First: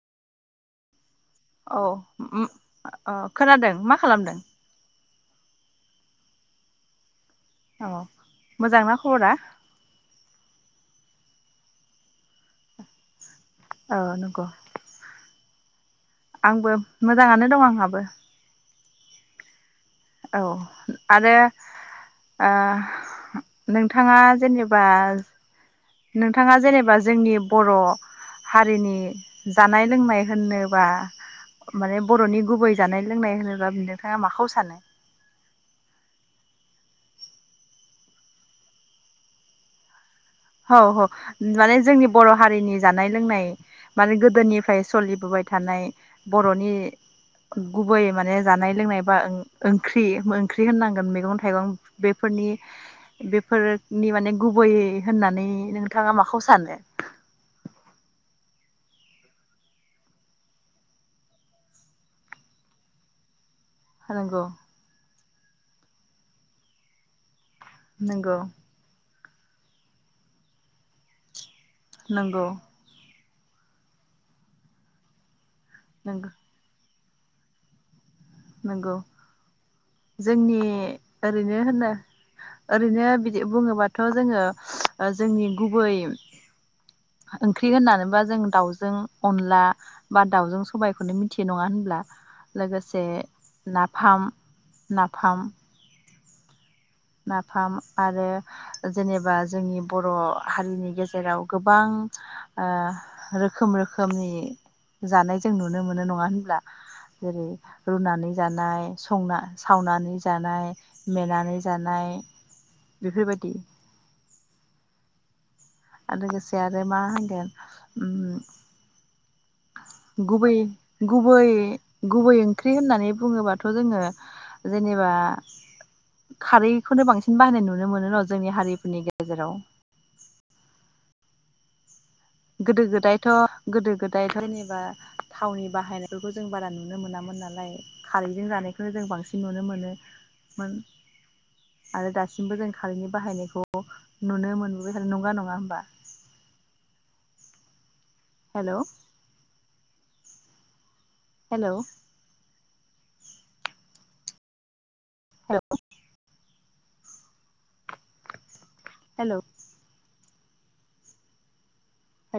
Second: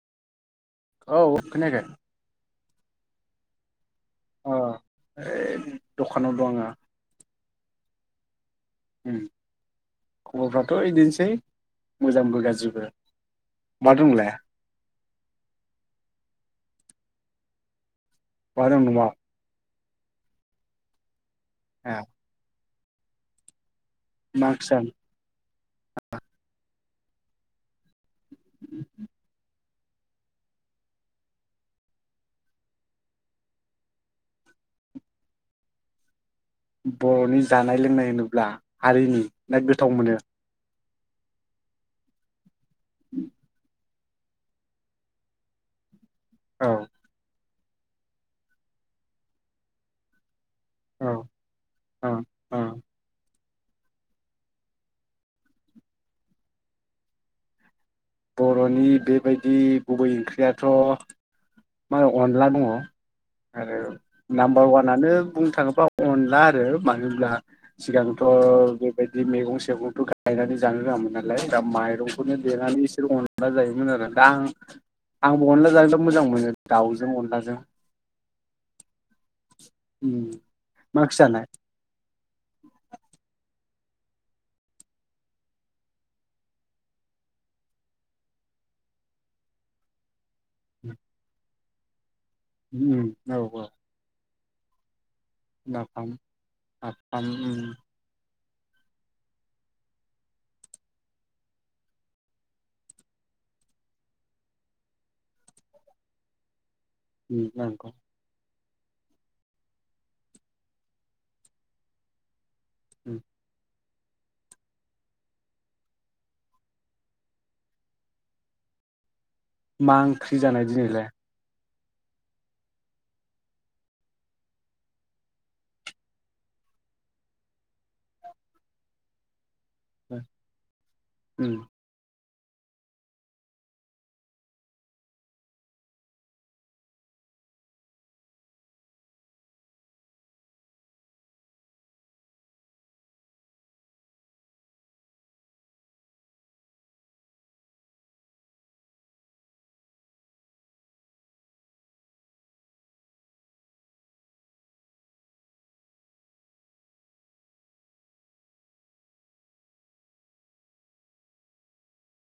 औ खोनायाखै औ ओम। अ अ खोनादों मा खालामदों? यै दखानाव दं आंहा। औ मोजांना खबरा? है मोजांबो गाज्रिबो। बहा औ दं नोंलाय नंगौ। आंबो मोजाङानो दं आंहाबो। [unintelligible] औ आरो हा ओ नोंथाङा ओंख्रि जेनेबा जानाय नोंथाङा जेनेबा जोंनि बर' हारिनि जानाय लोंनाय होननोबा माने बर'नि गुबै जानाय लोंनाय होनोबा नोंथाङा माखौ सानो? बर'नि जानाय लोंनाय होनोब्ला हारिनि ना गोथाव मोनो औ औ माने जोंनि बर' हारिनि। जानाय लोंनाय। माने गोदोनिफ्राय सलिबोबाय थानाय। औ बर'नि गुबै माने जानाय लोंनाय बा ओंख्रि ओंख्रि होननांगोन औ मैगं थाइगं औ बेफोरनि औ बे फोरनि माने गुबैयै होननानै नोंथाङा माखौ सानो बर'नि बेबायदि गुबै ओंख्रियाथ' मा अनला दङ आरो नंगौ नाम्बार वानानो बुंनो थाङोब्ला अनला आरो मानोब्ला सिगांथ' नंगौ बेबा बे मैगं सेगंथ' गायनानै जानो रोङामोन नालाय। दा माइरंखौनो नंगौ देनानै इस जायोमोन आरो दा आं अनला जानो मोजां नंगौ मोनो दाउ जों अनलाजों। नंगौ उम जोंनि मा ओंख्रि जानाय ओरैनो होनो ओरैनो बिदि बुङोबा थ' जोङो जोंनि गुबै ओंख्रि होननानै बुङोबा जों दाउजों अनला बा दाउजों सबायखौनो मिथियो नङा होनबा लोगोसे उम औ औ नाफाम ना। नाफाम नाफाम आरो जेनेबा जोंनि बर' हारिनि गेजेराव गोबां ओ रोखोम रोखोमनि जानाय जों नुनो मोनो नङा होनब्ला। उम जेरै नंगौ रुनानै जान जानाय संना सावनानै जानाय मेनानै जानाय। उम बेफोरबायदि आरो लोगोसे आरो मा होनदों उम मा ओंख्रि गुबै जानाय दिनैलाय गुबै गुबै ओंख्रि होननानै बुङोबाथ जोङो जेनेबा खारैखौनो बांसिन बाहायनाय नुनो मोनो र जोंनि हारिफोरनि गेजेराव उम गोदो गोदायथ गोदो गोदायथ जेनेबा थावनि बाहायनायफोरखौ जों बारा नुनो मोनामोन नालाय खारैजों जानायखौनो जों बांसिन नुनो मोनोमोन आरो दासिमबो जों खारैनि बाहायनायखौ नुनो मोनबोदों नंगौना नंङा होमबा? हेलौ हेलौ [inaudible] हेल'